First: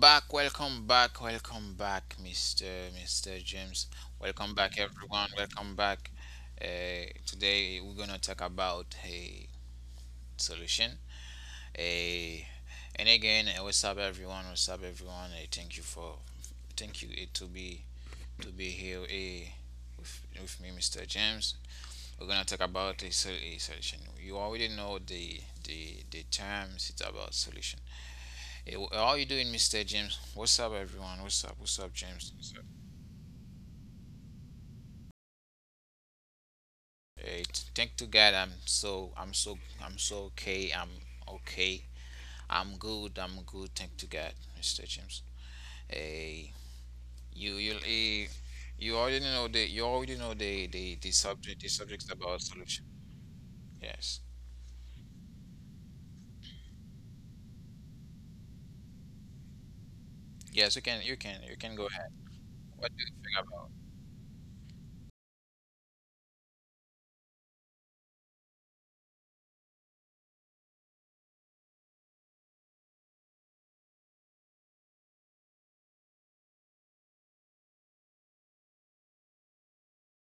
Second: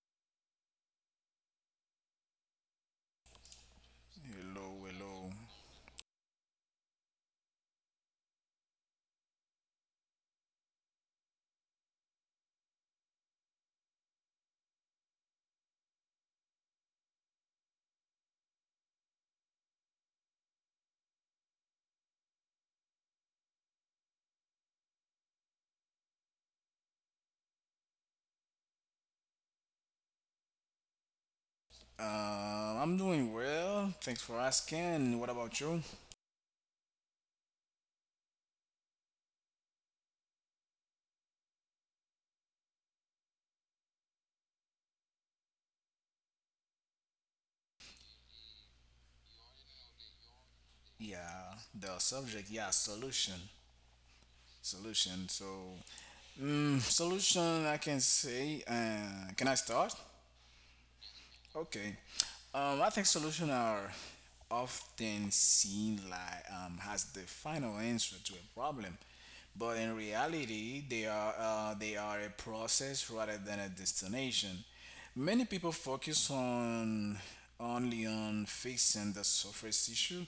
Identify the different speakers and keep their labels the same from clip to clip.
Speaker 1: back, welcome back, welcome back, Mr. James. Welcome back,
Speaker 2: Hello,
Speaker 1: everyone.
Speaker 2: hello.
Speaker 1: Welcome back. Today we're gonna talk about a solution. A and again, what's up, everyone? What's up, everyone? Thank you to be here with me, Mr. James. We're gonna talk about a solution. You already know the terms. It's about solution. Hey, how are you doing, Mr. James? What's up, everyone? What's up? What's up, James? What's up?
Speaker 2: I'm doing well. Thanks for asking. What about you?
Speaker 1: Hey, thank to God, I'm so okay. I'm okay. I'm good. I'm good. Thank to God, Mr. James. Hey, you, you, eh, you already know the
Speaker 2: Yeah,
Speaker 1: subject, the
Speaker 2: the
Speaker 1: subjects about
Speaker 2: subject, yeah,
Speaker 1: solution.
Speaker 2: solution.
Speaker 1: Yes,
Speaker 2: Solution. So, mm, solution, I can say, can I start?
Speaker 1: yes, you can, go
Speaker 2: Okay.
Speaker 1: ahead.
Speaker 2: I
Speaker 1: What
Speaker 2: think
Speaker 1: do you
Speaker 2: solutions
Speaker 1: think about?
Speaker 2: are often seen like as the final answer to a problem, but in reality, they are a process rather than a destination. Many people focus on only on fixing the surface issue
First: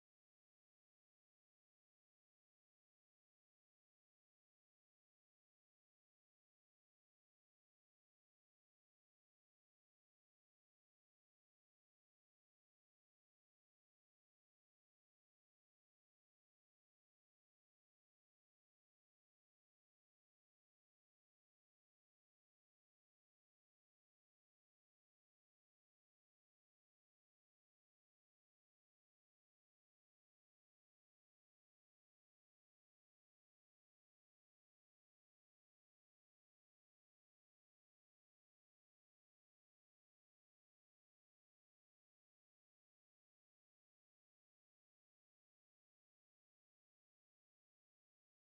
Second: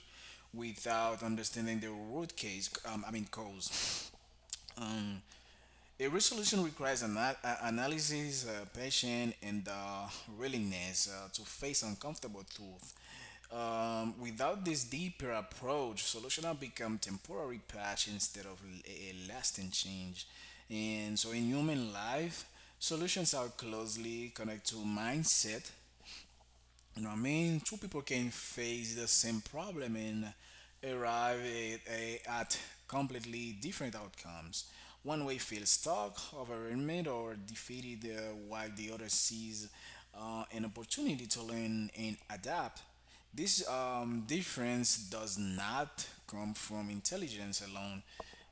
Speaker 2: without understanding the root case. I mean cause. Um, a resolution requires an analysis, passion, and willingness to face uncomfortable truth. Without this deeper approach, solutions have become temporary patch instead of a lasting change. And so, in human life, solutions are closely connected to mindset, you know what I mean? Two people can face the same problem and arrive at completely different outcomes. One way feels stuck, overwhelmed, or defeated, while the other sees an opportunity to learn and adapt. This difference does not come from intelligence alone,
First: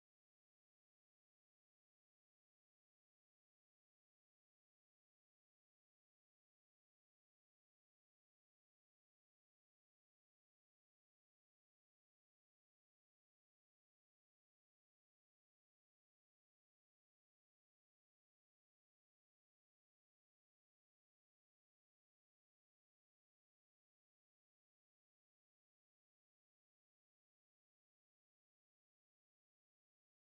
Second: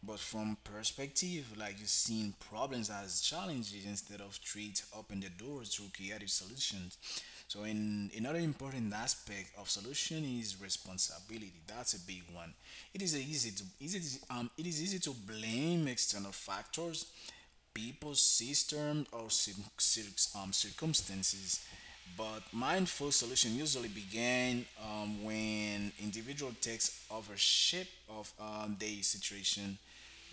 Speaker 2: but from perspective, like you've seen problems as challenges instead of treat open the doors to creative solutions. So in another important aspect of solution is responsibility. That's a big one. It is easy to easy it is easy to blame external factors people's systems or circumstances. But mindful solution usually begin when individual takes ownership of their situation.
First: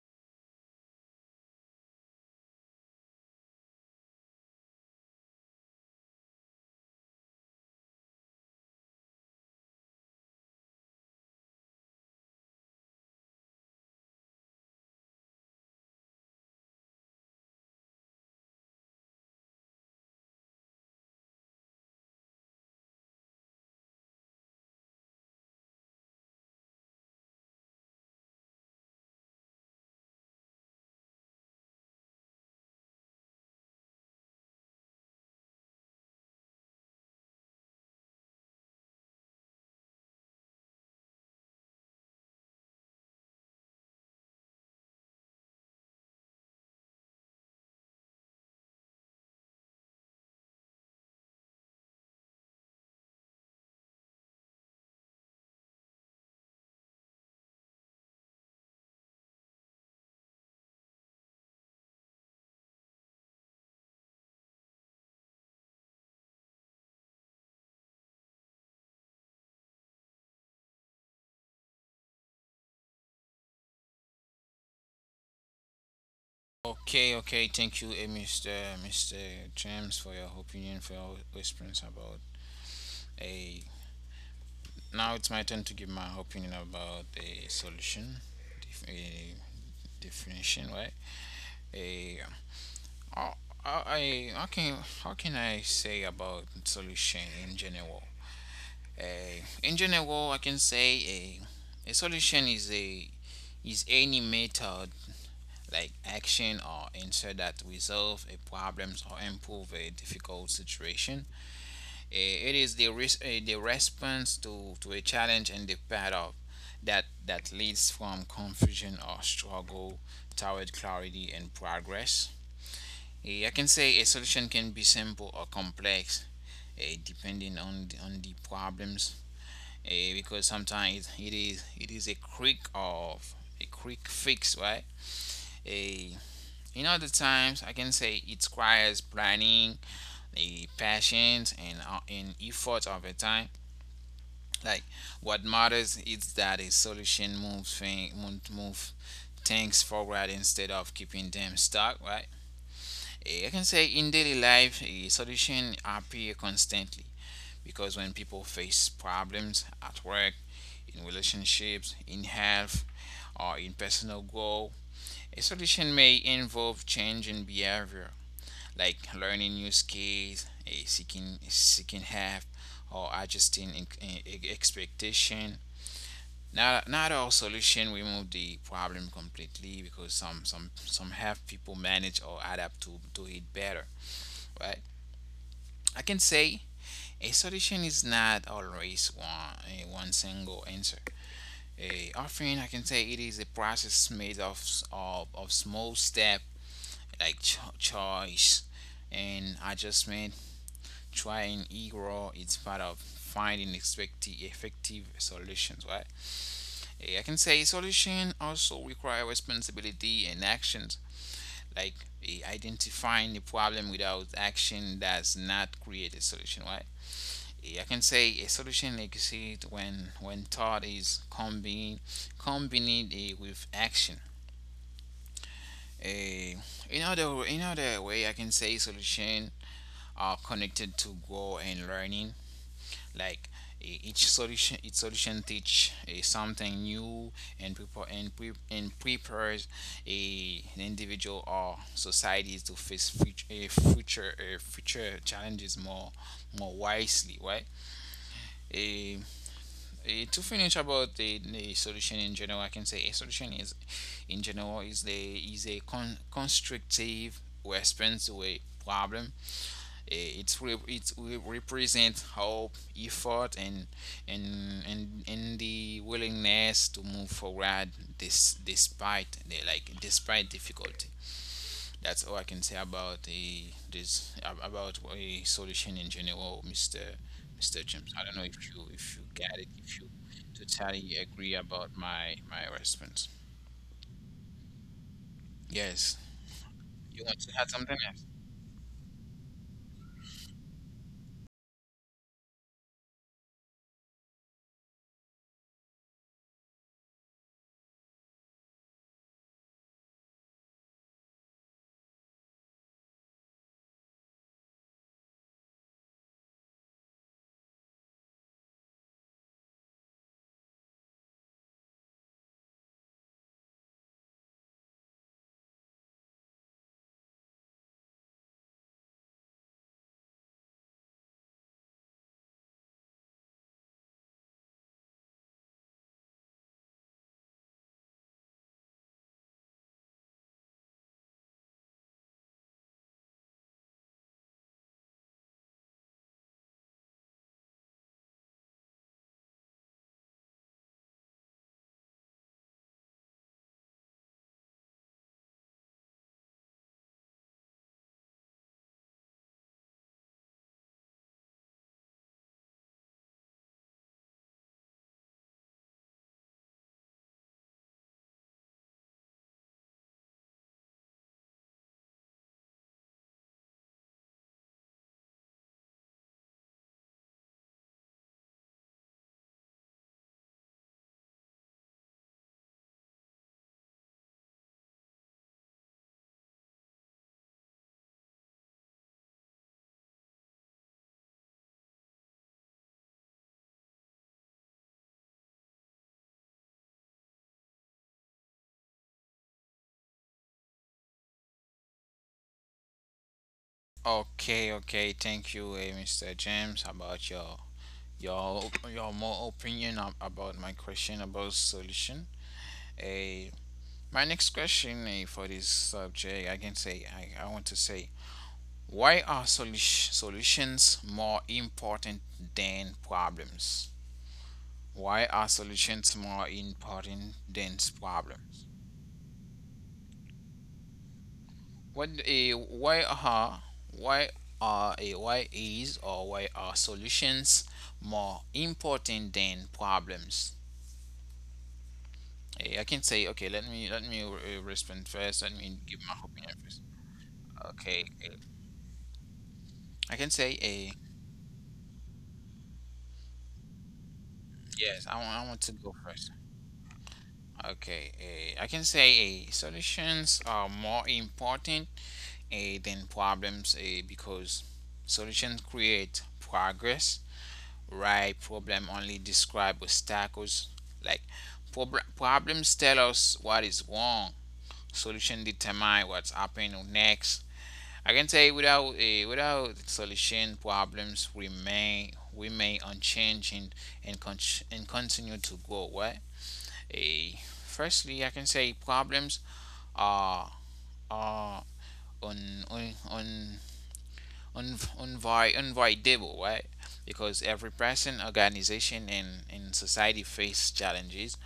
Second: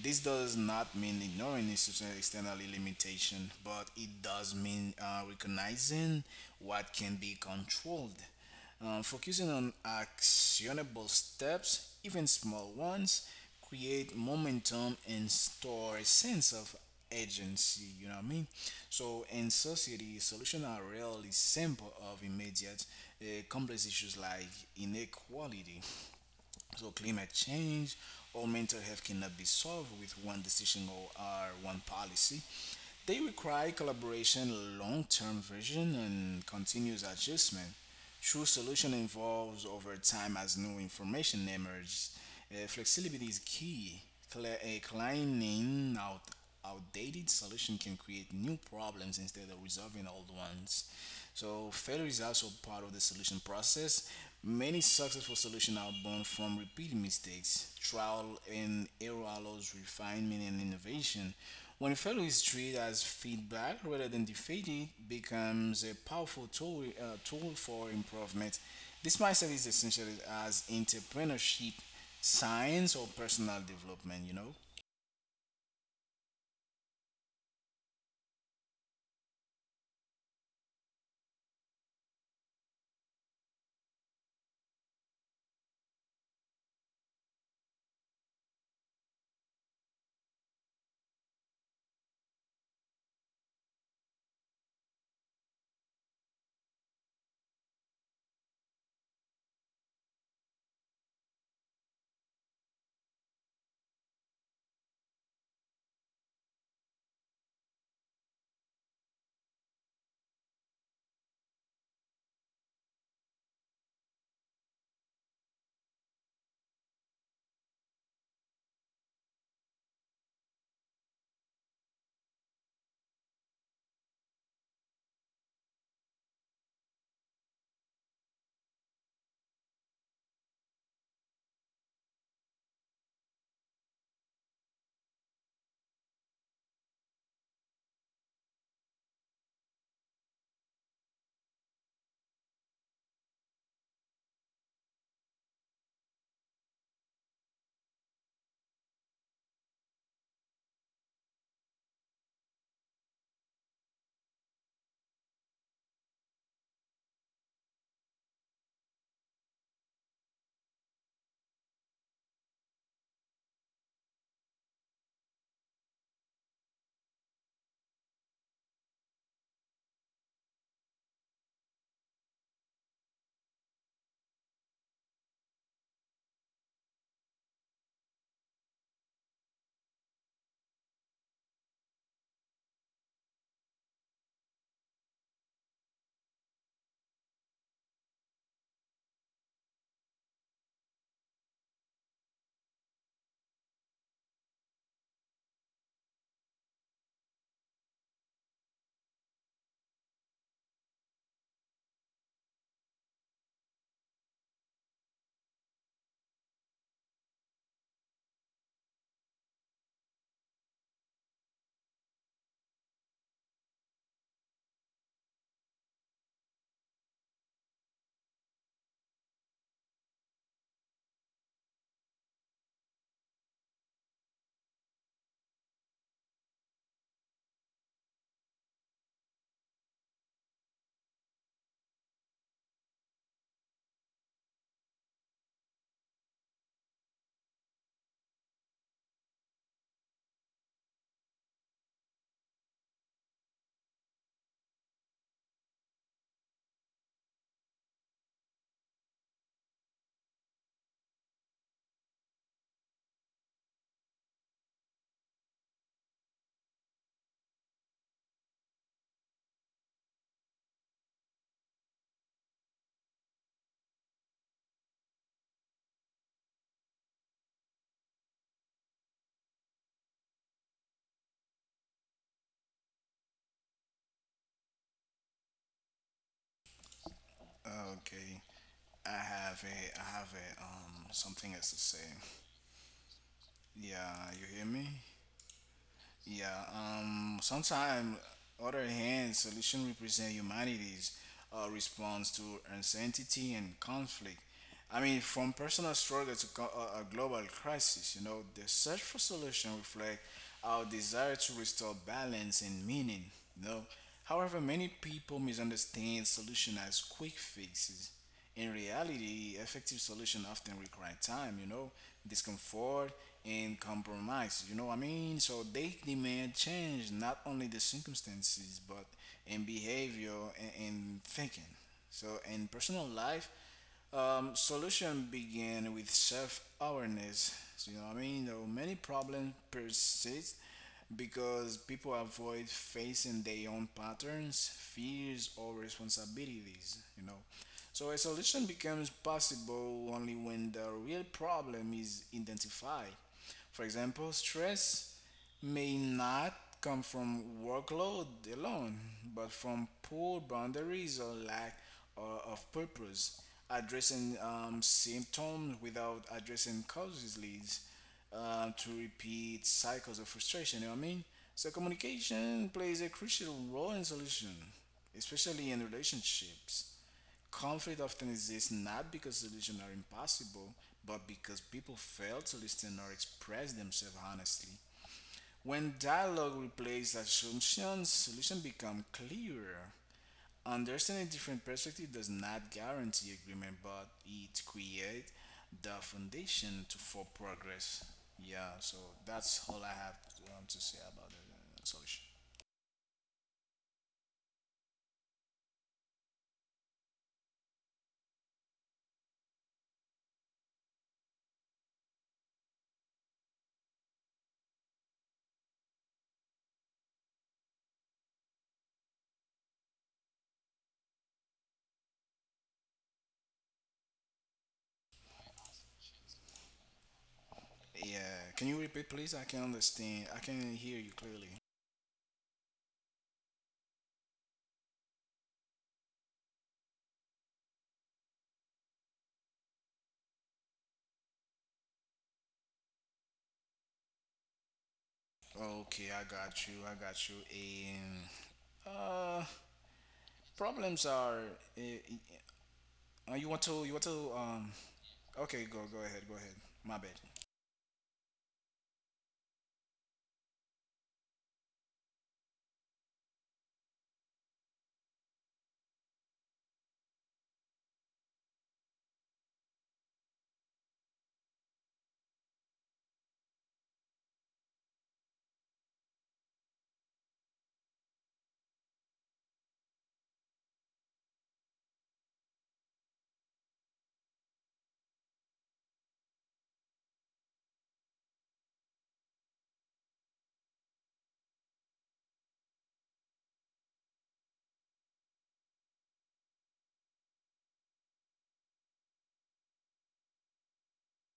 Speaker 2: This does not mean ignoring institutional external limitation, but it does mean recognizing what can be controlled. Focusing on actionable steps, even small ones, create momentum and store a sense of agency, you know what I mean? So in society, solutions are rarely simple of immediate complex issues like inequality. So climate change or mental health cannot be solved with one decision or one policy. They require collaboration, long-term vision, and continuous adjustment. True solution evolves over time as new information emerges flexibility is key. Climbing out outdated solution can create new problems instead of resolving old ones. So failure is also part of the solution process. Many successful solutions are born from repeated mistakes. Trial and error allows refinement and innovation. When failure is treated as feedback rather than defeat, it becomes a powerful tool for improvement. This mindset is essential as entrepreneurship, science or personal development, you know?
Speaker 1: Okay, okay. Thank you, Mr. James, for your opinion, for your response about a Now it's my turn to give my opinion about the solution def- eh, definition, right? A I, how can I say about solution in general? A in general, I can say a solution is a is any method, like action or answer, that resolve a problem or improve a difficult situation. It is the the response to a challenge, and the path of that that leads from confusion or struggle toward clarity and progress. I can say a solution can be simple or complex, depending on on the problems. Because sometimes it is a quick fix, right? Eh, in other times, I can say it requires planning, a patience, and effort over time. Like, what matters is that a solution moves thing move, move things forward instead of keeping them stuck, right? I can say in daily life, a solution appear constantly, because when people face problems at work, in relationships, in health, or in personal growth, a solution may involve change in behavior, like learning new skills, seeking help, or adjusting expectation. Not all solution remove the problem completely, because some have people manage or adapt to it better, right? I can say a solution is not always one single answer. A often I can say it is a process made of small step, like choice and adjustment. Trying error is part of finding effective solutions, right? I can say solution also require responsibility and actions, like, identifying the problem without action does not create a solution, right? I can say a solution exists when thought is combined with action. Eh, in other way, I can say solution are connected to growth and learning. Like, each solution, teach something new and prepares a an individual or societies to face future challenges more wisely, right? Eh, to finish about the solution in general, I can say a solution is, in general, is the is a constructive response to a problem. It will represent hope, effort, and the willingness to move forward, this despite the like despite difficulty. That's all I can say about a solution in general, Mister James. I don't know
Speaker 2: Okay.
Speaker 1: if you
Speaker 2: I
Speaker 1: get it,
Speaker 2: have
Speaker 1: if
Speaker 2: a
Speaker 1: you
Speaker 2: I have a um
Speaker 1: totally agree
Speaker 2: something else to
Speaker 1: about
Speaker 2: say.
Speaker 1: my response.
Speaker 2: Yeah, you hear me?
Speaker 1: Yes,
Speaker 2: Yeah,
Speaker 1: you want to add something?
Speaker 2: sometimes other hand solution represent humanity's response to uncertainty and conflict. I mean, from personal struggle to a global crisis, you know, the search for solution reflect our desire to restore balance and meaning. You know, however, many people misunderstand solution as quick fixes in reality, effective solutions often require time, you know, discomfort and compromise, you know what I mean? So they demand change, not only the circumstances, but in behavior and thinking. So in personal life, solution begin with self-awareness. So, you know what I mean? You know, many problems persist because people avoid facing their own patterns, fears, or responsibilities. You know, so a solution becomes possible only when the real problem is identified. For example, stress may not come from workload alone, but from poor boundaries or lack of purpose. Addressing symptoms without addressing causes leads to repeat cycles of frustration. You know what I mean? So communication plays a crucial role in solution, especially in relationships. Conflict often exists not because solutions are impossible, but because people fail to listen or express themselves honestly. When dialogue replaces assumptions, solutions become clearer. Understanding different perspectives does not guarantee agreement, but it creates the foundation to, for progress. Yeah, so that's all I have to say about the solution.
Speaker 1: Okay, okay. Thank you, Mr. James, about your your more opinion about my question about solution. Eh, my next question, for this subject, I can say I want to say, why are solutions more important than problems? Why are solutions more important than
Speaker 2: Yeah,
Speaker 1: problems?
Speaker 2: can you repeat, please? I can understand. I can hear you clearly.
Speaker 1: What a why are a why is or why are solutions more important than problems? I can say, okay, let me respond first. Let me give my
Speaker 2: Okay, I
Speaker 1: opinion
Speaker 2: got
Speaker 1: first.
Speaker 2: you. I got you.
Speaker 1: Okay,
Speaker 2: And uh,
Speaker 1: I can say a
Speaker 2: problems are. Uh, you want to
Speaker 1: yes. I want
Speaker 2: Okay,
Speaker 1: to
Speaker 2: go
Speaker 1: go
Speaker 2: go
Speaker 1: first.
Speaker 2: ahead, go ahead. My bad.
Speaker 1: Okay, I can say a solutions are more important, than problems, because solutions create progress, right? Problem only describe obstacles. Like, problems tell us what is wrong. Solution determine what's happening next. I can say without a without solution, problems remain, unchanged, and and, con- and continue to grow. What a Firstly, I can say problems are are on on on un- unavoidable, right? Because every person, organization, and, in society face challenges.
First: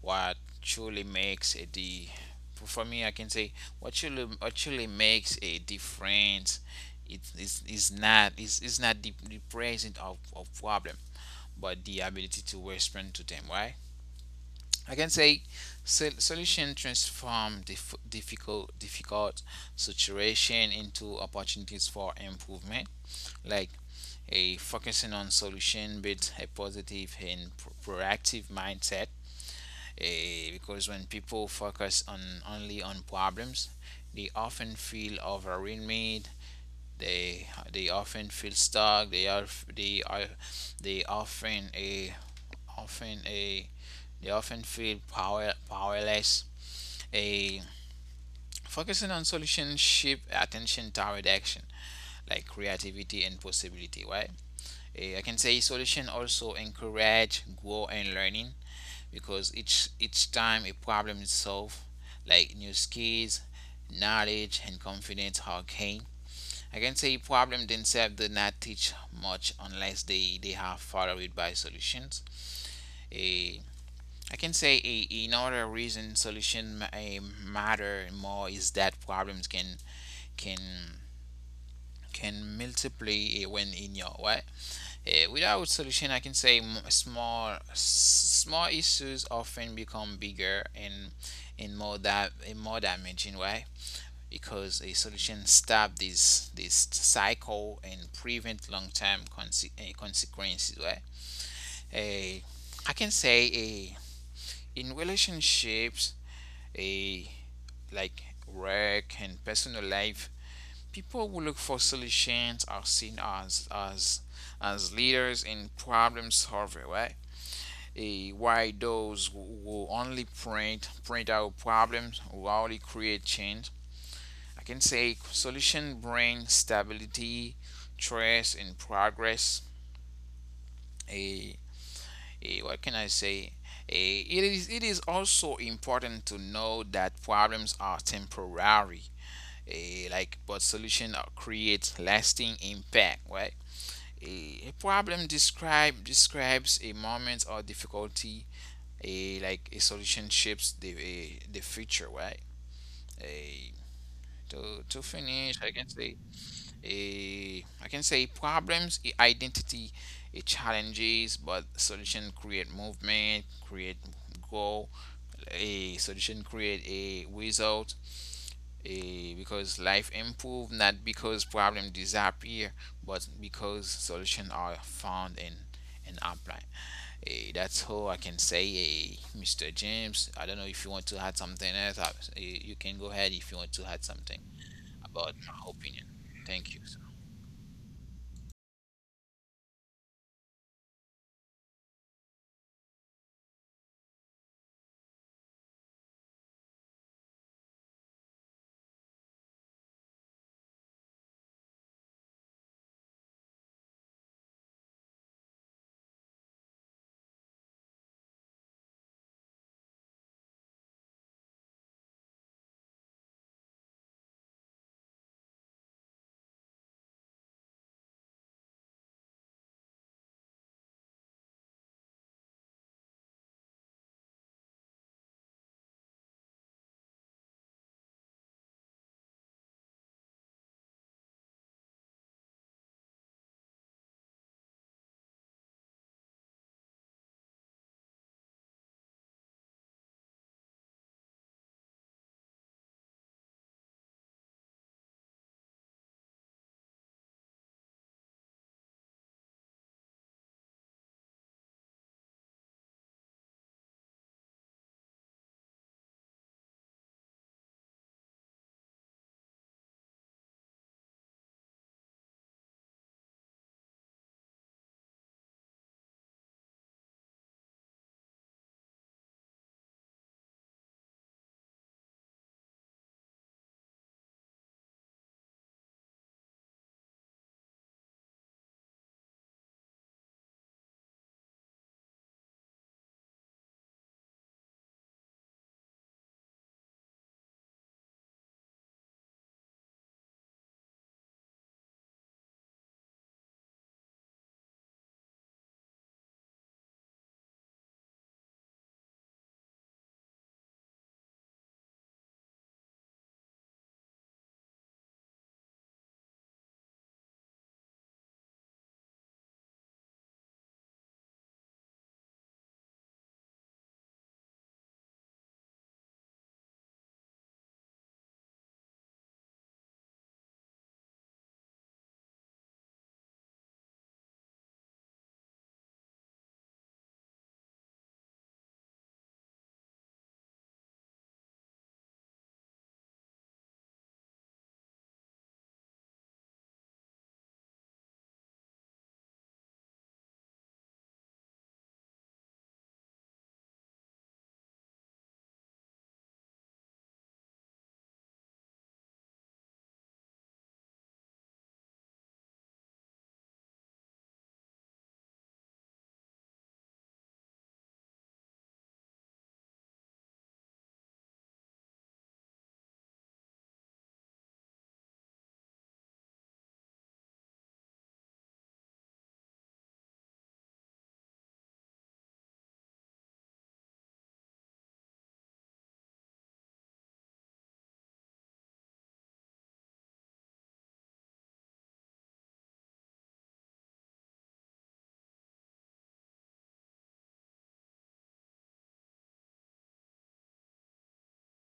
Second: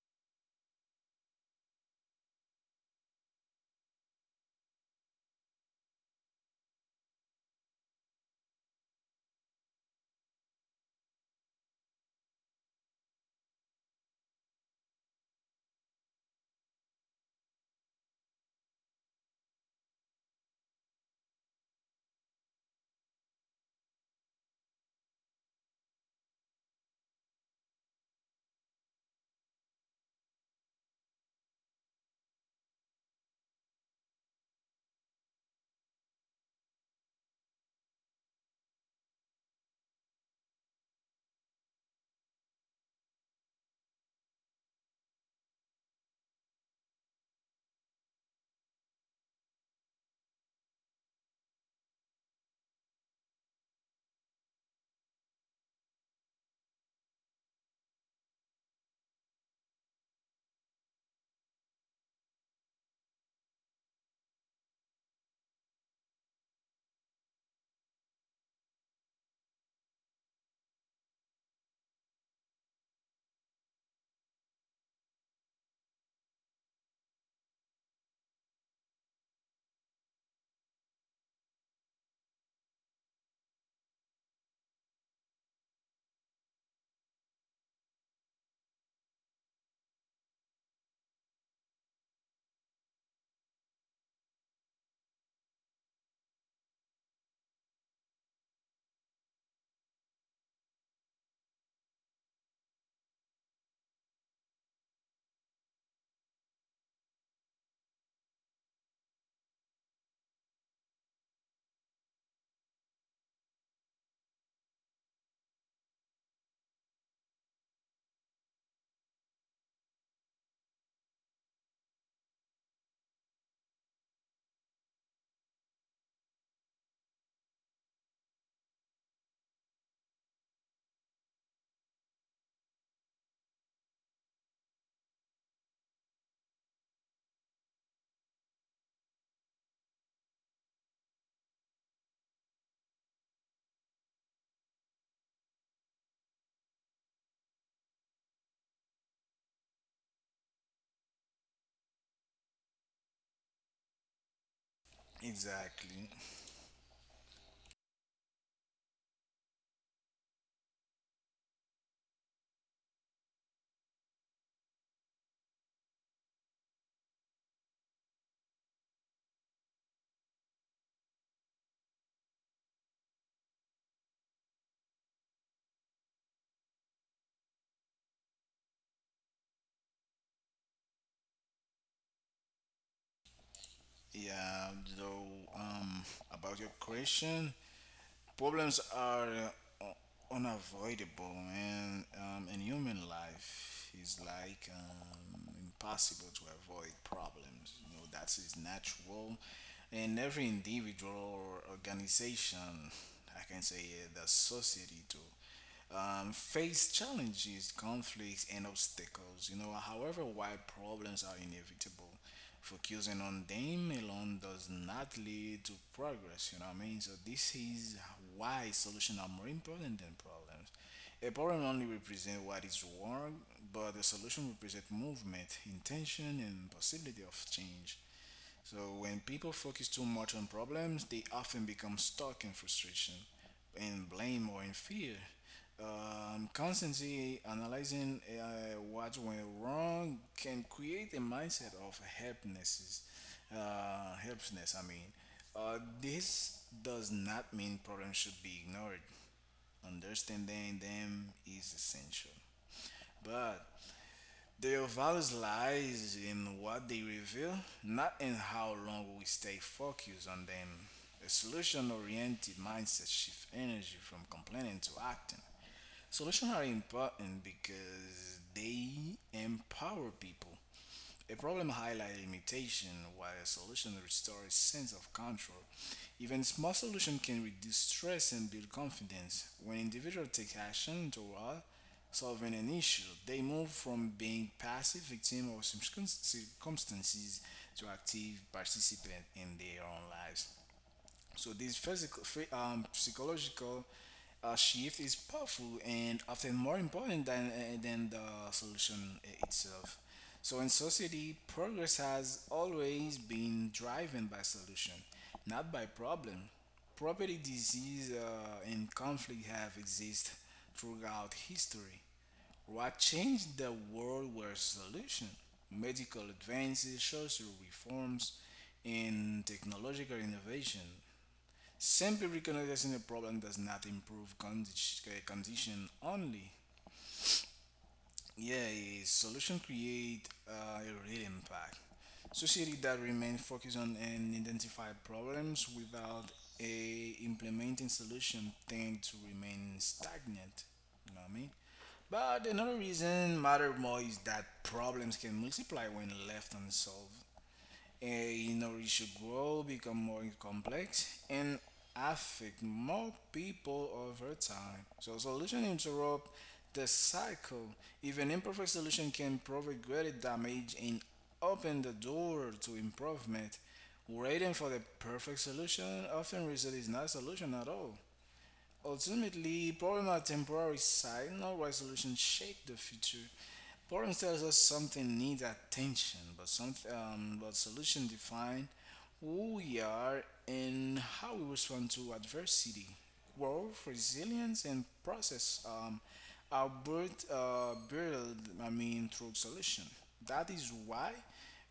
Speaker 1: What truly makes a the For me, I can say, what truly makes a difference. It is not the presence of problem, but the ability to respond to them, right? I can say solution transform difficult situation into opportunities for improvement. Like, a focusing on solution builds a positive and proactive mindset. A Because when people focus on only on problems, they often feel overwhelmed, they often feel stuck, they are they are they often a often a they often feel powerless. A Focusing on solution shift attention toward action, like creativity and possibility, right? I can say solution also encourage grow and learning, because each time a problem is solved, like, new skills, knowledge, and confidence are gained. I can say problem themselves do not teach much unless they are followed by solutions. Eh, I can say another reason solution matter more is that problems can can multiply, when in your way. Without solution, I can say small issues often become bigger, and in more damaging way. Because a solution stop this cycle and prevent long term consequences, right? A I can say, a in relationships, a like work and personal life, people who look for solutions are seen as leaders in problem solver, right? Why those who only print out problems who only create change. I can say solution bring stability, trust, and progress. A, a What can I say? It is it is also important to know that problems are temporary. A, like But solution creates lasting impact, right? A Problem describes a moment or difficulty, a like a solution shapes the future, right. A to, to finish, I can
Speaker 2: Exactly.
Speaker 1: say, a I can say problems, identity, a challenges, but solution create movement, create goal. A solution create a result, because life improve, not because problem disappear, but because solution are found and apply. That's all I can say, mr james. I don't know if you want to add something else. You can go ahead if you want to add something
Speaker 2: Yeah. So
Speaker 1: about my
Speaker 2: um,
Speaker 1: opinion.
Speaker 2: about your
Speaker 1: Thank you, sir.
Speaker 2: question, problems are unavoidable, man. In human life, is like impossible to avoid problems. You know that is natural, and every individual or organization, I can say, the society too face challenges, conflicts, and obstacles. You know, however, while problems are inevitable, focusing on them alone does not lead to progress. You know what I mean? So this is why solutions are more important than problems. A problem only represents what is wrong, but the solution represents movement, intention, and possibility of change. So when people focus too much on problems, they often become stuck in frustration, in blame, or in fear. Constantly analyzing what went wrong can create a mindset of helplessness. Helplessness, I mean. This does not mean problems should be ignored. Understanding them is essential. But their values lies in what they reveal, not in how long we stay focused on them. A solution oriented mindset shifts energy from complaining to acting. Solutions are important because they empower people. A problem highlights a limitation while a solution restores sense of control. Even small solutions can reduce stress and build confidence. When individuals take action toward solving an issue, they move from being passive victims of circumstances to active participants in their own lives. So this psychological shift is powerful and often more important than than the solution itself. So in society, progress has always been driven by solution, not by problem. Property, disease, and conflict have existed throughout history. What changed the world were solutions, medical advances, social reforms, and technological innovation. Simply recognizing a problem does not improve condition only. Yeah, a solution create a real impact. Society that remain focused on and identify problems without a implementing solution tend to remain stagnant. You know what I mean? But another reason matter more is that problems can multiply when left unsolved and you know grow become more complex and affect more people over time so solution interrupt the cycle if an imperfect solution can provide greater damage and open the door to improvement waiting for the perfect solution often result is not solution at all ultimately problem are temporary sign not right solution shape the future. Problems tells us something needs attention, but some but solution define who we are and how we respond to adversity, growth, resilience, and process are built. I mean through solution. That is why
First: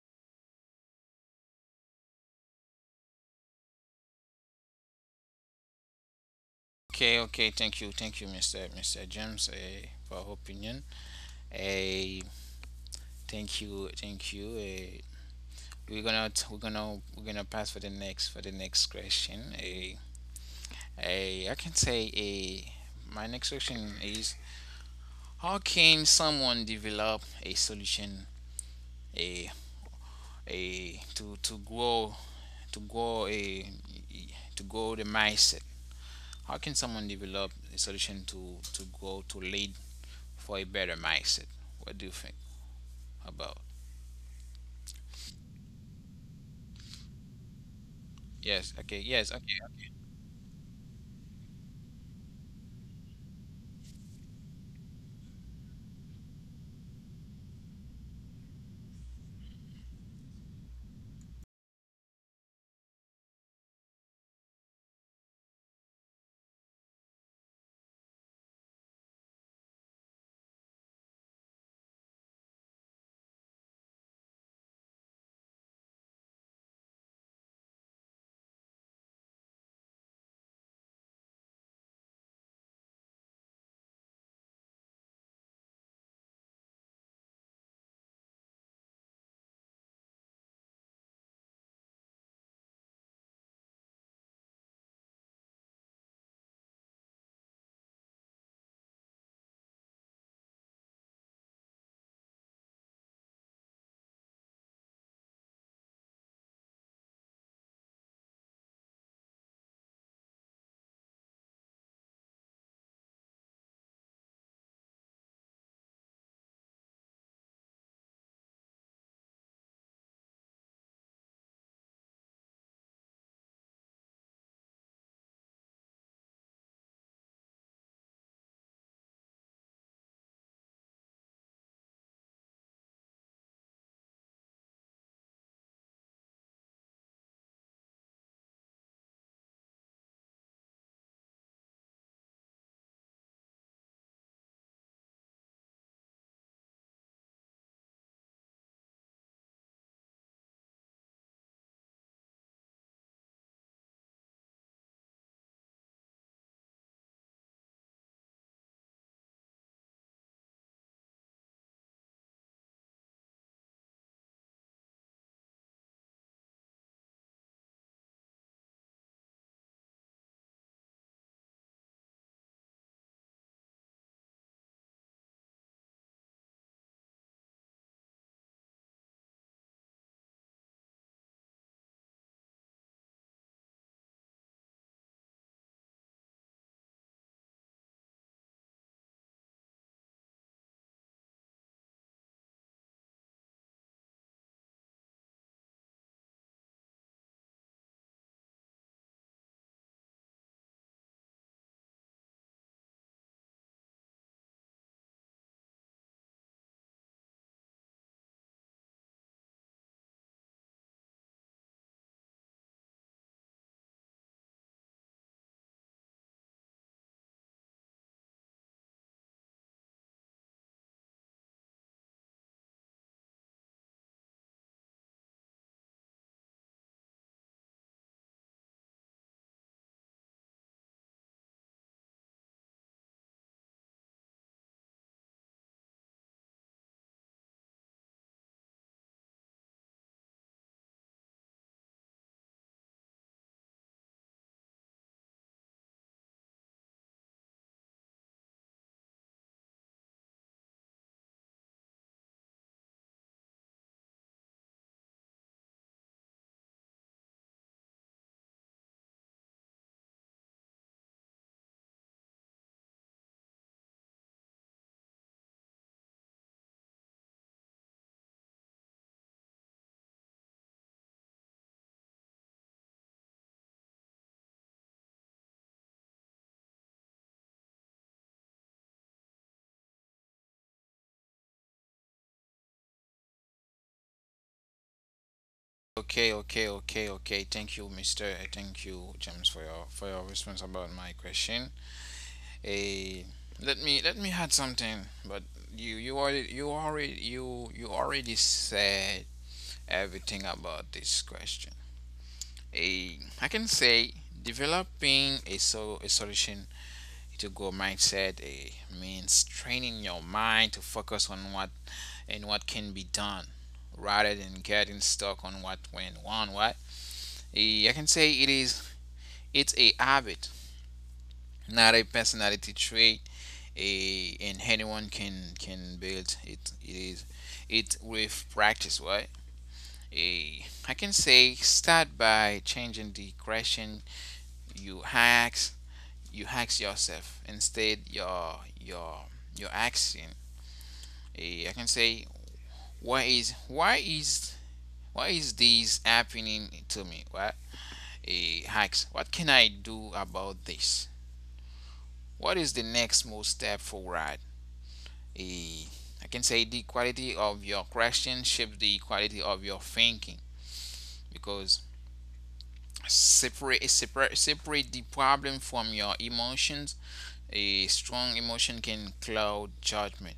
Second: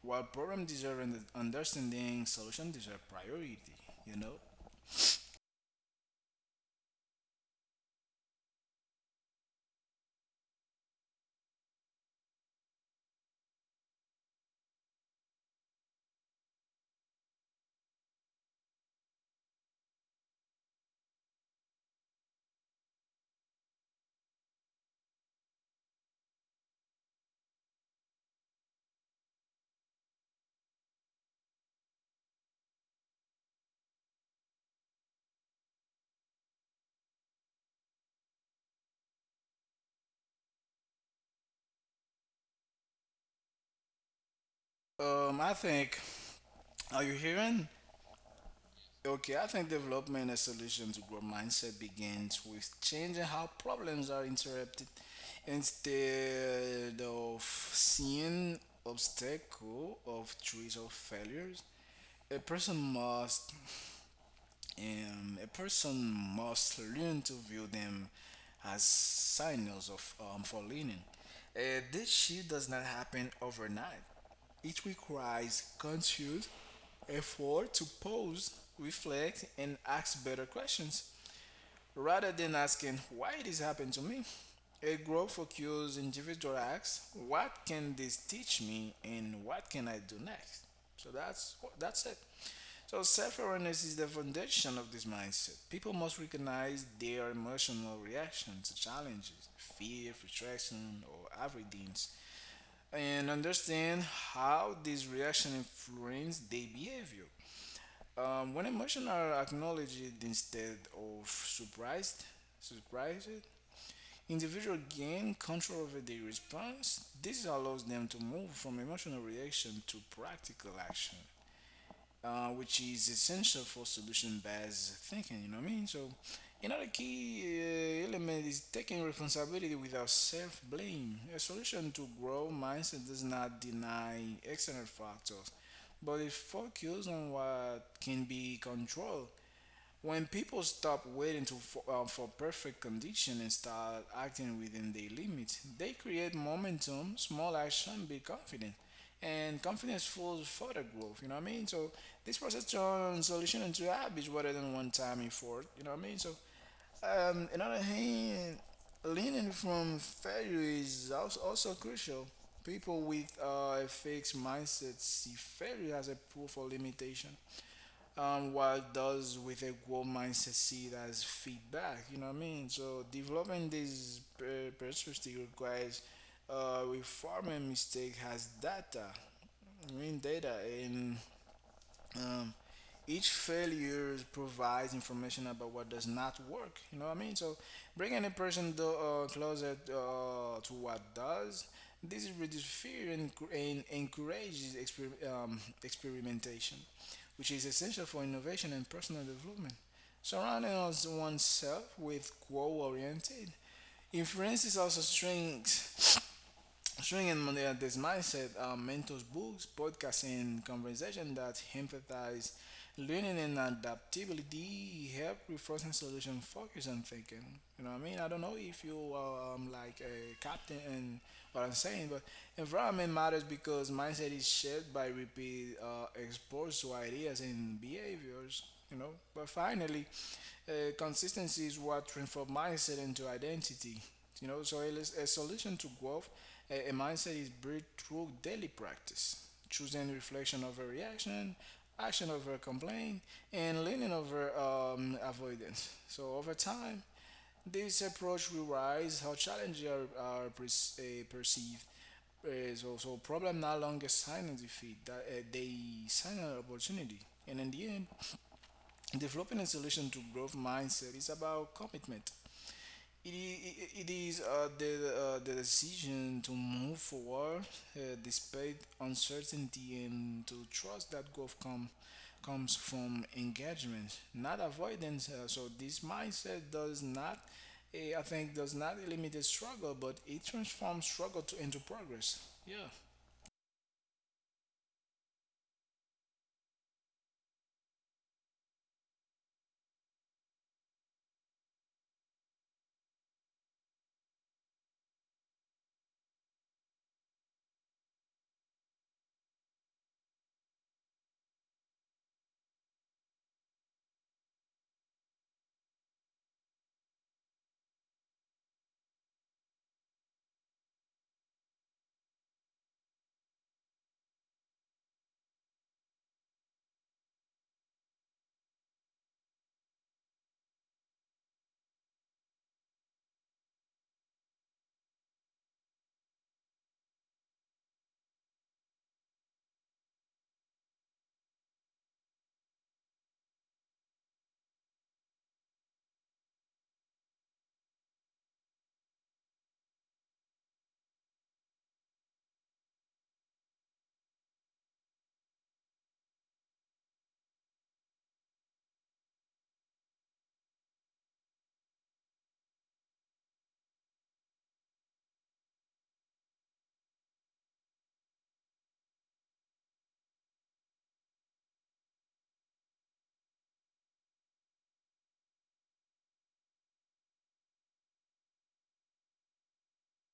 Speaker 2: while problem deserve an understanding, solution deserve priority. You
Speaker 1: Okay, okay, thank you, thank you, Mr. james, for your opinion. Eh, Thank you, thank you, we're gonna we're gonna pass for the next, question. I can say a. My next question is: how can someone develop a solution, a a to grow, to grow a to grow the mindset? How can someone develop a solution to grow, to lead for a better mindset? What do you think about?
Speaker 2: know. I think. Are you hearing?
Speaker 1: Yes. Okay. Yes.
Speaker 2: Okay, I think
Speaker 1: Okay.
Speaker 2: development and solution to growth mindset begins with changing how problems are interpreted instead of seeing obstacle of trees or failures. A person must a person must learn to view them as signals of for leaning. This shift does not happen overnight. It requires conscious effort to pause, reflect, and ask better questions. Rather than asking why this happened to me, a group focused individual asks, what can this teach me, and what can I do next? So that's it. So self-awareness is the foundation of this mindset. People must recognize their emotional reactions to challenges, fear, frustration, or avoidance, and understand how these reactions influence their behavior. When emotional acknowledged instead of surprised, individual gain control over their response. This allows them to move from emotional reaction to practical action which is essential for solution-based thinking. You know what I mean? So, another key element is taking responsibility without self-blame. A solution to growth mindset does not deny external factors, but it focuses on what can be controlled. When people stop waiting for perfect condition and start acting within their limits, they create momentum, small action, big confidence. And confidence fuels further growth, you know what I mean? So this process turns solution into habits rather than one time effort, you know what I mean? So another hand, learning from failure is also crucial. People with a fixed mindset see failure as a proof of limitation what does with a growth mindset see it as feedback. You know what I mean? So developing this perspective requires reforming mistake has data. I mean data and um, each failure provides information about what does not work. You know what I mean? So bringing a person the closer to what does. This reduces fear and encourages experimentation, which is essential for innovation and personal development. Surrounding us oneself with goal-oriented influences also strengths showing on this mindset mentors books, podcasts, and conversation that emphasize learning and adaptability help reinforcing solution focus on thinking. You know what I mean? I don't know if you are like a captain and what I'm saying, but environment matters because mindset is shaped by repeat exposed to ideas and behaviors. You know, but finally, consistency is what transforms mindset into identity. You know, so it is a solution to growth a mindset is built through daily practice, choosing reflection over reaction, action over complaint, and leaning over avoidance. So over time, this approach rewrites how challenges are perceived. Is also problem no longer sign of defeat; that they sign an opportunity. And in the end, developing a solution to growth mindset is about commitment It is the decision to move forward despite uncertainty and to trust that comes from engagement, not avoidance. So this mindset does not, eh, I think, does not eliminate struggle, but it transforms struggle into progress. Yeah.
Speaker 1: Okay. Okay. Okay. Okay. Thank you, Mister. I Thank you, James, for your response about my question. A Let me add something, but you already, you already said everything about this question. A I can say developing a solution to go mindset, means training your mind to focus on what and what can be done rather than getting stuck on what went wrong what I can say it is, it's a habit, not a personality trait. And anyone can build it with practice, right? a I can say, start by changing the question you hacks you hacks yourself, instead your action. I can say, why is, this happening to me? What? A hacks What can I do about this? What is the next most step forward? eh, I can say the quality of your question shapes the quality of your thinking, because separate the problem from your emotions. A strong emotion can cloud judgment,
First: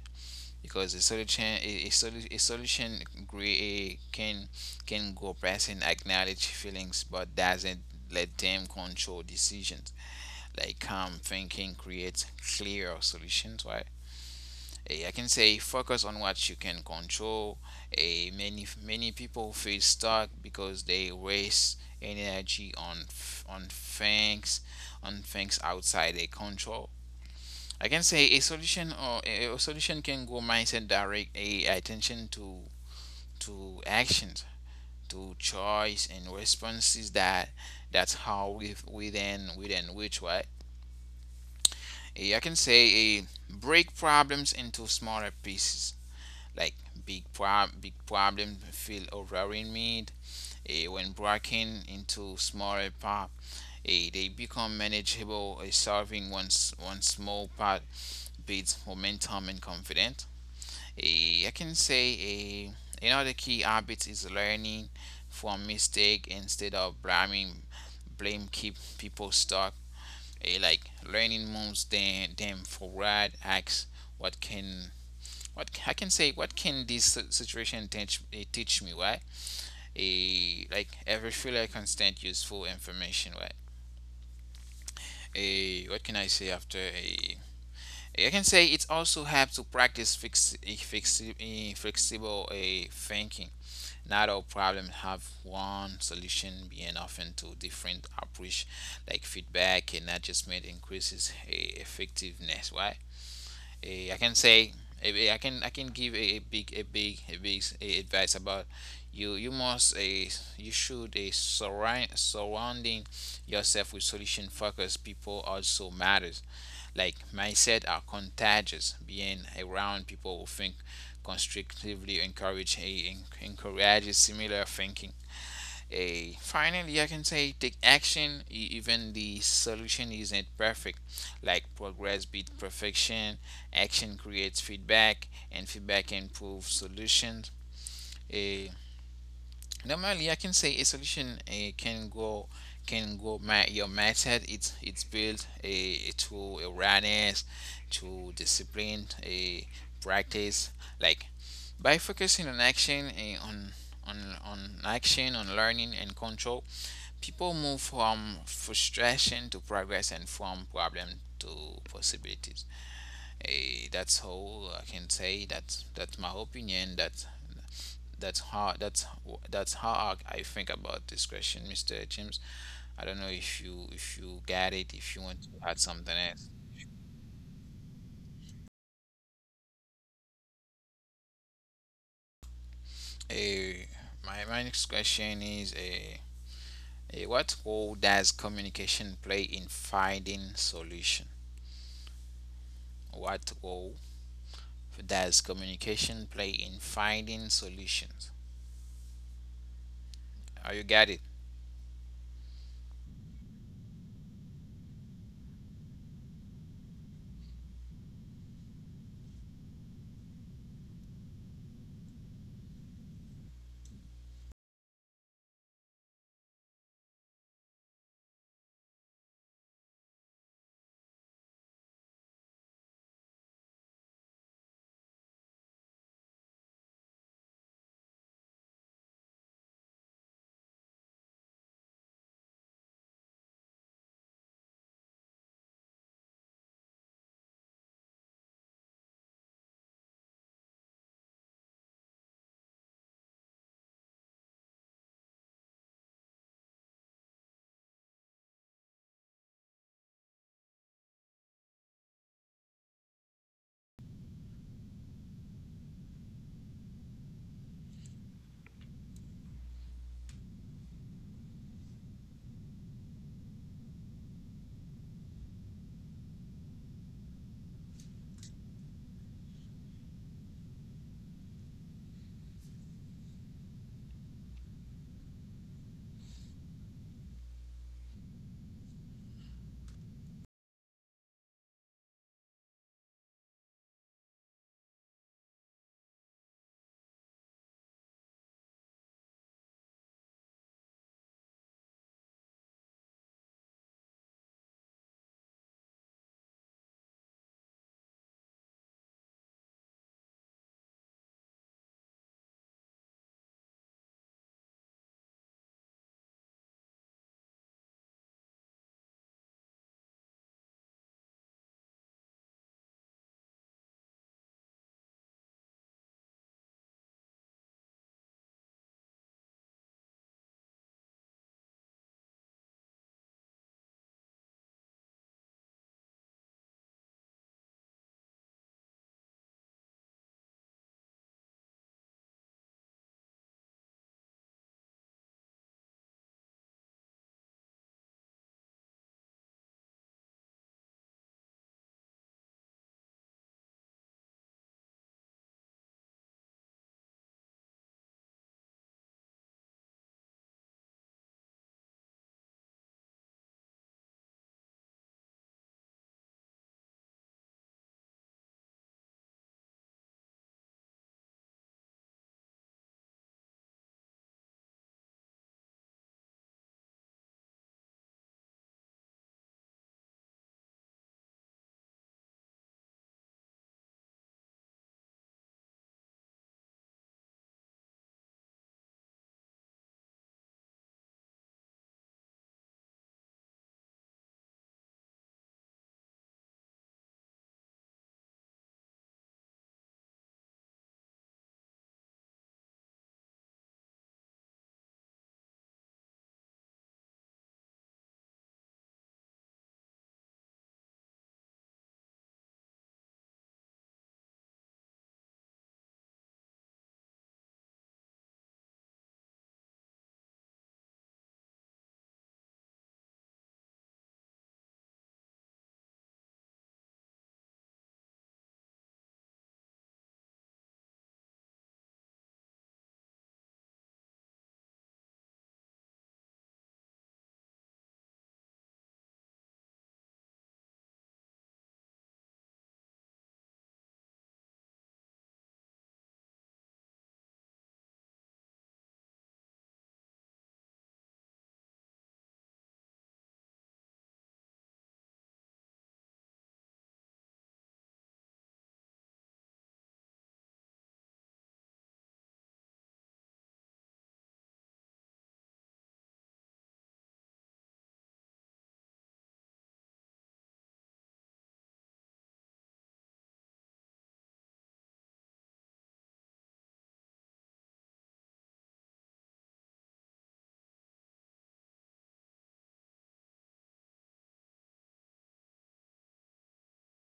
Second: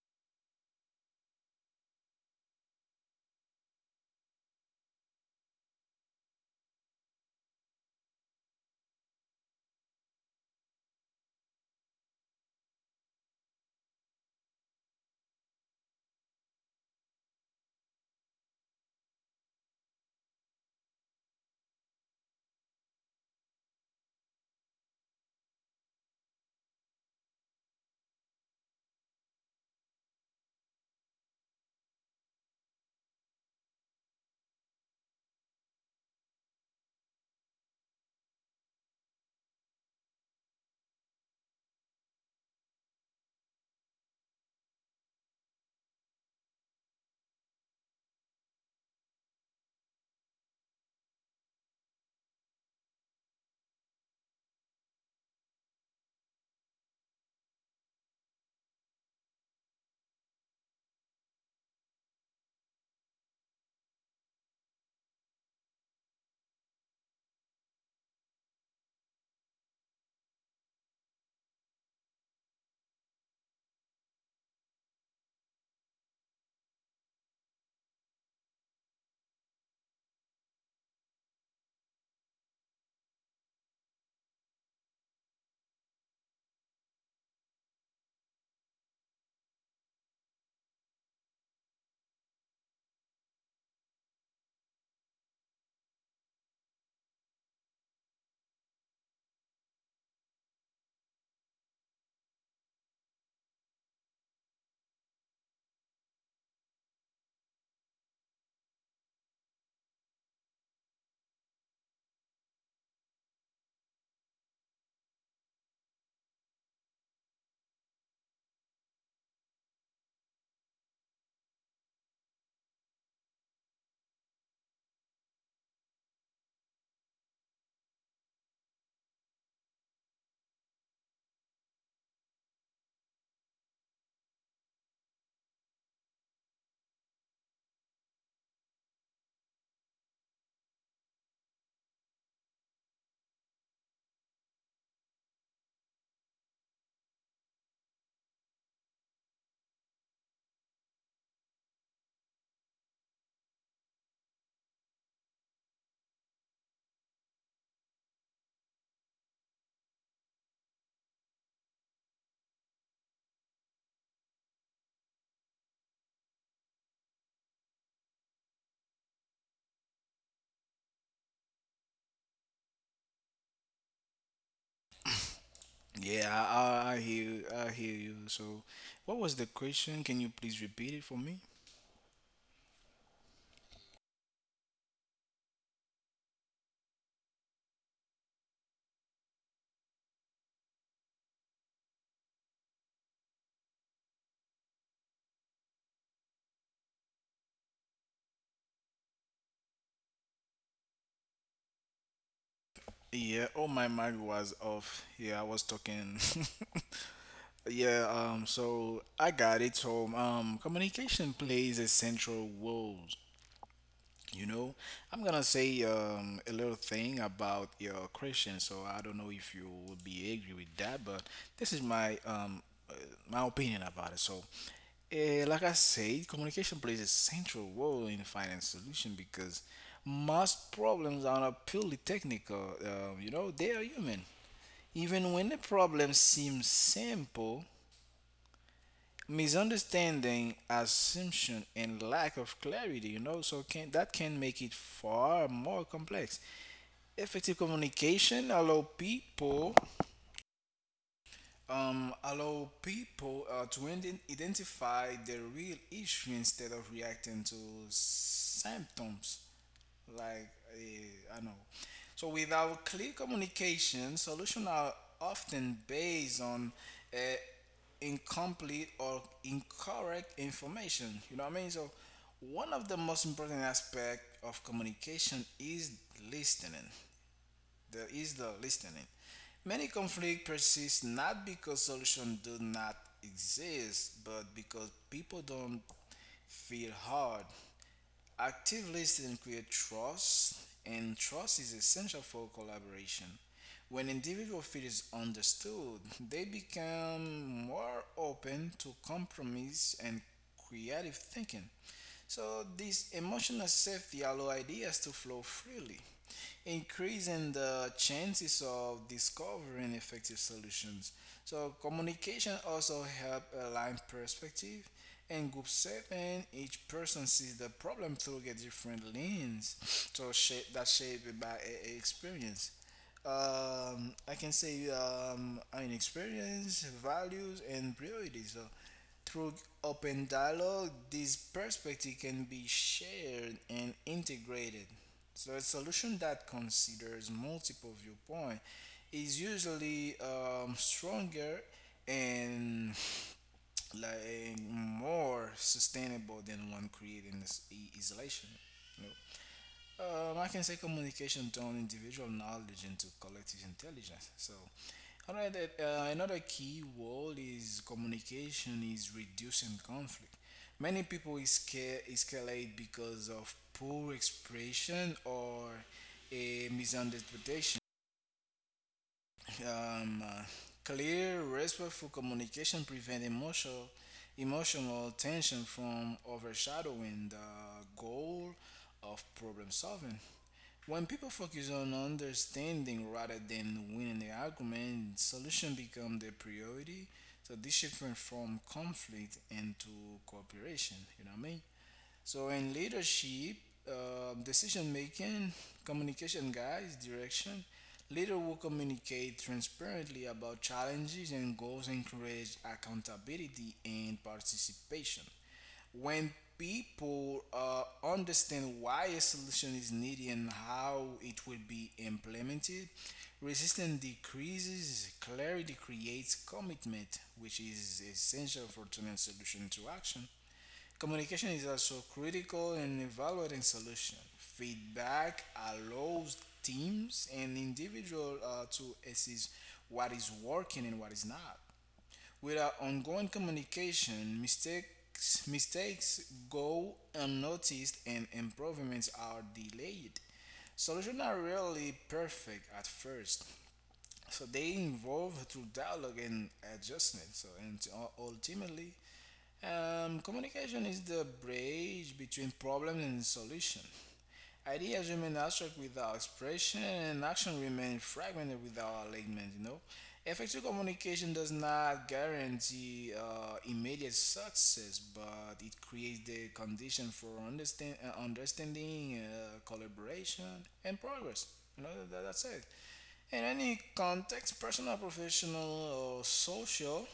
Speaker 1: because a solution, a solution gray, can go past and acknowledge feelings, but doesn't let them control decisions. Like, calm thinking creates clear solutions, right? I can say, focus on what you can control. A Many people feel stuck because they waste energy on on things, outside their control. I can say a solution can go mindset direct a attention to actions, to choice and responses that's how we within which, right. I can say a break problems into smaller pieces, like big problem feel overwhelming me, when breaking into smaller part, they become manageable, solving one small part builds momentum and confidence. I can say another key habit is learning from mistake instead of blaming. Blame keep people stuck. Like learning moves them forward acts. What can what I can say, what can this situation teach, teach me? Why? A Like every filler constant useful information. Right? A What can I say after a? I can say it's also help to practice fix eh, flexi- eh, flexible a thinking. Not all problems have one solution, being often to different approach, like feedback and adjustment increases effectiveness. Why? I can say I can give a, big advice about you you must a uh, you should a surrounding yourself with solution focused people also matters. Like mindset are contagious. Being around people who think constructively encourages similar thinking. A finally I can say take action, even the solution isn't perfect. Like progress beat perfection. Action creates feedback and feedback improves solutions. Eh, Normally I can say a solution can go my your method, it's built a to awareness, to discipline, a practice. Like by focusing on action, eh, on on action, on learning and control. People move from frustration to progress and from problem to possibilities. That's how I can say that. That's my opinion. That's how that's that's how I think about this question, Mister James. I don't know if you get it. If you want to add something
Speaker 2: Yeah,
Speaker 1: else.
Speaker 2: I hear you. So, what was the question? Can you please repeat it for me?
Speaker 1: Eh, my next question is what role does communication play in finding solution? What role does communication play in finding solutions? Oh, you got it.
Speaker 2: Yeah, oh my mic was off. Yeah, I was talking. Yeah, so I got it. So, communication plays a central role. You know, I'm gonna say a little thing about your question. So I don't know if you would be agree with that, but this is my uh, my opinion about it. So, like I said, communication plays a central role in finance solution because most problems are not purely technical. You know, they are human. Even when the problem seems simple, misunderstanding, assumption, and lack of clarity. You know, so can that can make it far more complex. Effective communication allow people Allow people to identify the real issue instead of reacting to symptoms like I know. So without clear communication, solutions are often based on uh, incomplete or incorrect information. You know what I mean? So one of the most important aspect of communication is listening. There is the listening. Many conflict persist not because solutions do not exist, but because people don't feel hard. Active listening creates trust, and trust is essential for collaboration. When individual feels understood, they become more open to compromise and creative thinking. So this emotional safety allows ideas to flow freely, increasing the chances of discovering effective solutions. So communication also help align perspective. In group seven, each person sees the problem through a different lens, so shape that shaped by a experience. I can say an experience, values, and priorities. So through open dialogue, these perspectives can be shared and integrated. So, a solution that considers multiple viewpoints is usually stronger and like more sustainable than one created in this isolation. I can say communication turn individual knowledge into collective intelligence. So, another, another key word is communication is reducing conflict. Many people escalate because of poor expression or a misunderstanding. Um, uh, Clear, respectful communication prevent emotional tension from overshadowing the goal of problem solving. When people focus on understanding rather than winning the argument, solution become the priority. So this shift went from conflict into cooperation. You know what I mean? So in leadership, decision making, communication, guys, direction. Leader will communicate transparently about challenges and goals, encourage accountability and participation. When people understand why a solution is needed and how it will be implemented, resistance decreases, clarity creates commitment, which is essential for turning solution to action. Communication is also critical in evaluating solution. Feedback allows teams and individual to assess what is working and what is not. Without ongoing communication, mistakes go unnoticed and improvements are delayed. Solutions are rarely perfect at first, so they evolve through dialogue and adjustment. So and ultimately, communication is the bridge between problem and solution. Ideas remain abstract without expression, and action remains fragmented without alignment. You know, effective communication does not guarantee immediate success, but it creates the condition for understanding, collaboration, and progress. You know, that's it. In any context, personal, professional, or social,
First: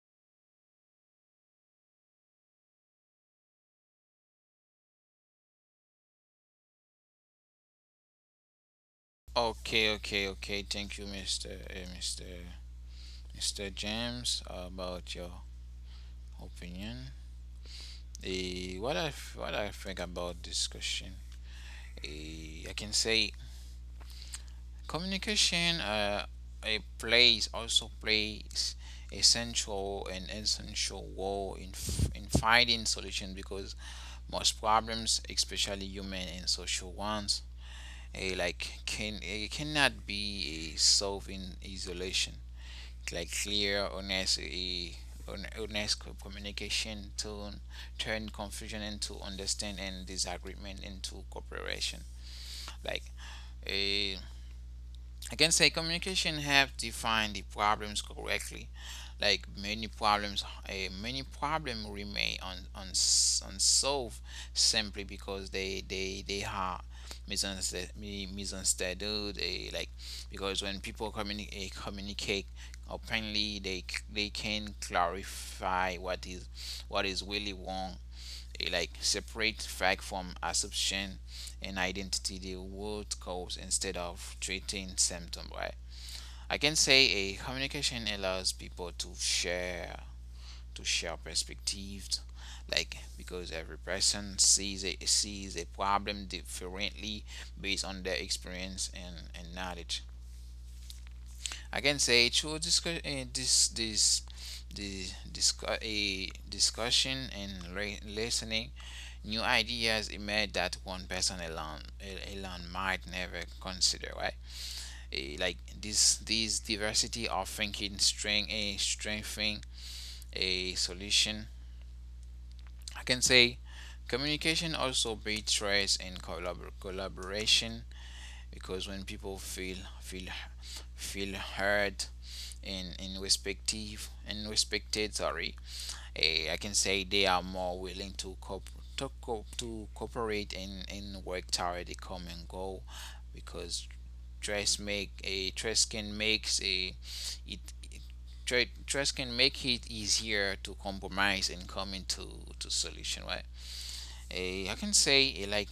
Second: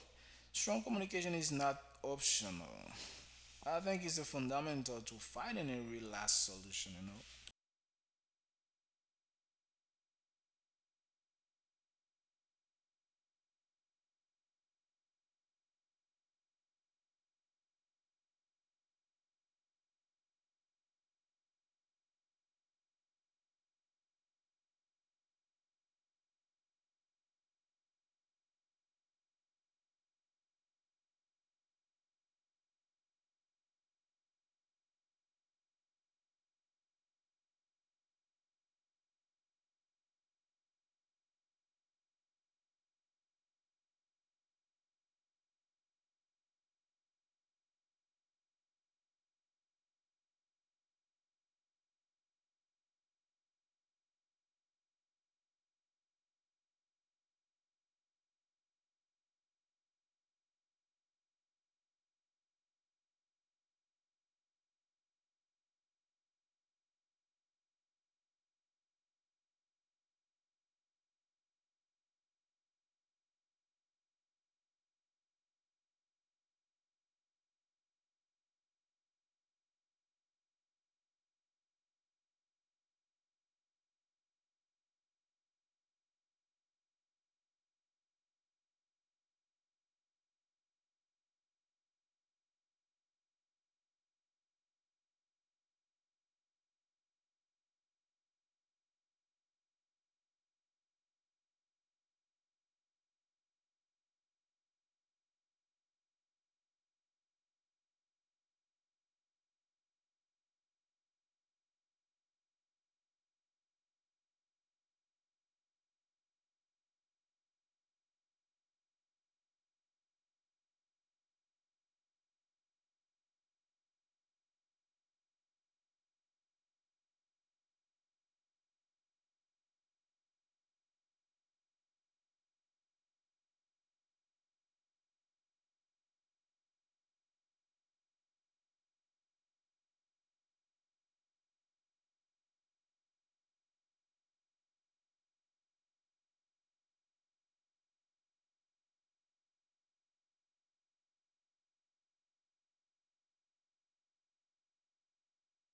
Speaker 2: strong communication is not optional. I think it's a fundamental to finding a real last solution, you know?
Speaker 1: Okay, okay, okay. Thank you, Mr. James, about your opinion. Eh, what I what I think about this question? I can say communication, it plays also plays a central and essential role in in finding solutions because most problems, especially human and social ones, a like can it cannot be a solved in isolation. Like clear honest a honest communication to turn confusion into understanding and disagreement into cooperation. Like a I can say communication helps define the problems correctly. Like many problems, remain unsolved simply because they are misunderstood, misunderstood. Like because when people communicate openly, they can clarify what is really wrong, like separate fact from assumption and identity the root cause instead of treating symptom, right. I can say a communication allows people to share perspectives, like because every person sees a problem differently based on their experience and knowledge. I can say through discuss, this this the discuss, a discussion and listening, new ideas emerge that one person alone might never consider, right? Like this diversity of thinking strengthening a solution. I can say communication also breeds trust and collaboration because when people feel heard and respective and respected, sorry. I can say they are more willing to coop to, co to cooperate and work toward a common goal, because trust can makes a it, it tra- trust can make it easier to compromise and come into to solution, right. A I can say, a like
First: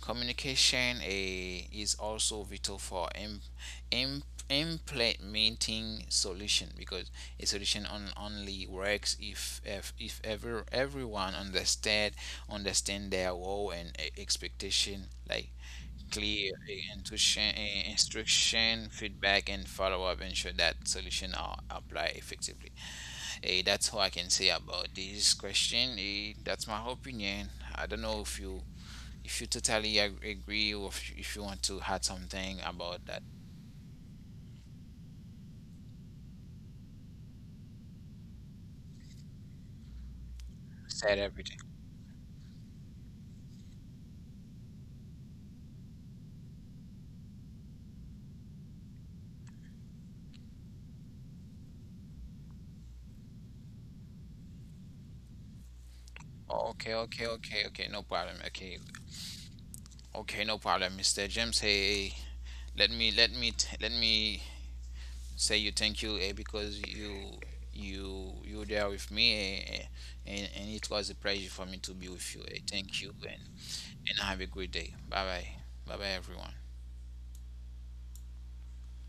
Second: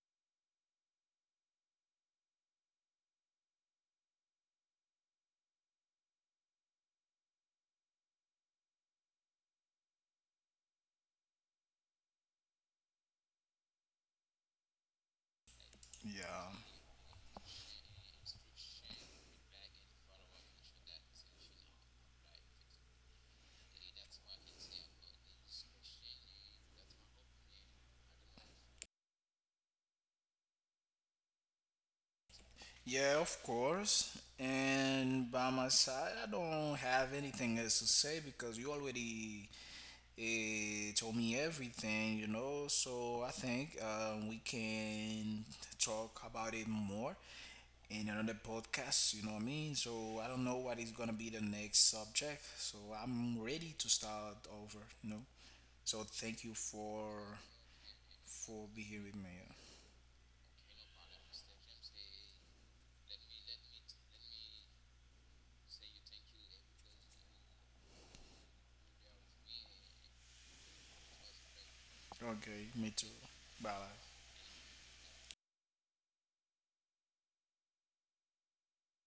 Speaker 1: communication a is also vital for im, implementing solution because a solution only works if if ever everyone understand their role and expectation, like
Speaker 2: Yeah.
Speaker 1: clear instruction, feedback and follow-up ensure that solution are applied effectively. That's all I can say about this question. That's my opinion. I don't know if you totally agree, or if you want to add something about
Speaker 2: Yeah,
Speaker 1: that.
Speaker 2: of course. And by my side, I don't have anything else to say because you already told
Speaker 1: Said
Speaker 2: me
Speaker 1: everything.
Speaker 2: everything, you know? So I think we can talk about it more in another podcast, you know what I mean? So I don't know what is going to be the next subject. So I'm ready to start over, you know? So thank you
Speaker 1: Oh, okay, okay, okay, okay. No problem.
Speaker 2: for
Speaker 1: Okay,
Speaker 2: being here with me.
Speaker 1: okay, no problem, Mr. James. Hey, hey, let me say you thank you, because you were there with me, and it was a pleasure for me to be with you.
Speaker 2: Okay, me
Speaker 1: Thank
Speaker 2: too.
Speaker 1: you
Speaker 2: Bye.
Speaker 1: and have a great day. Bye bye. Bye bye everyone.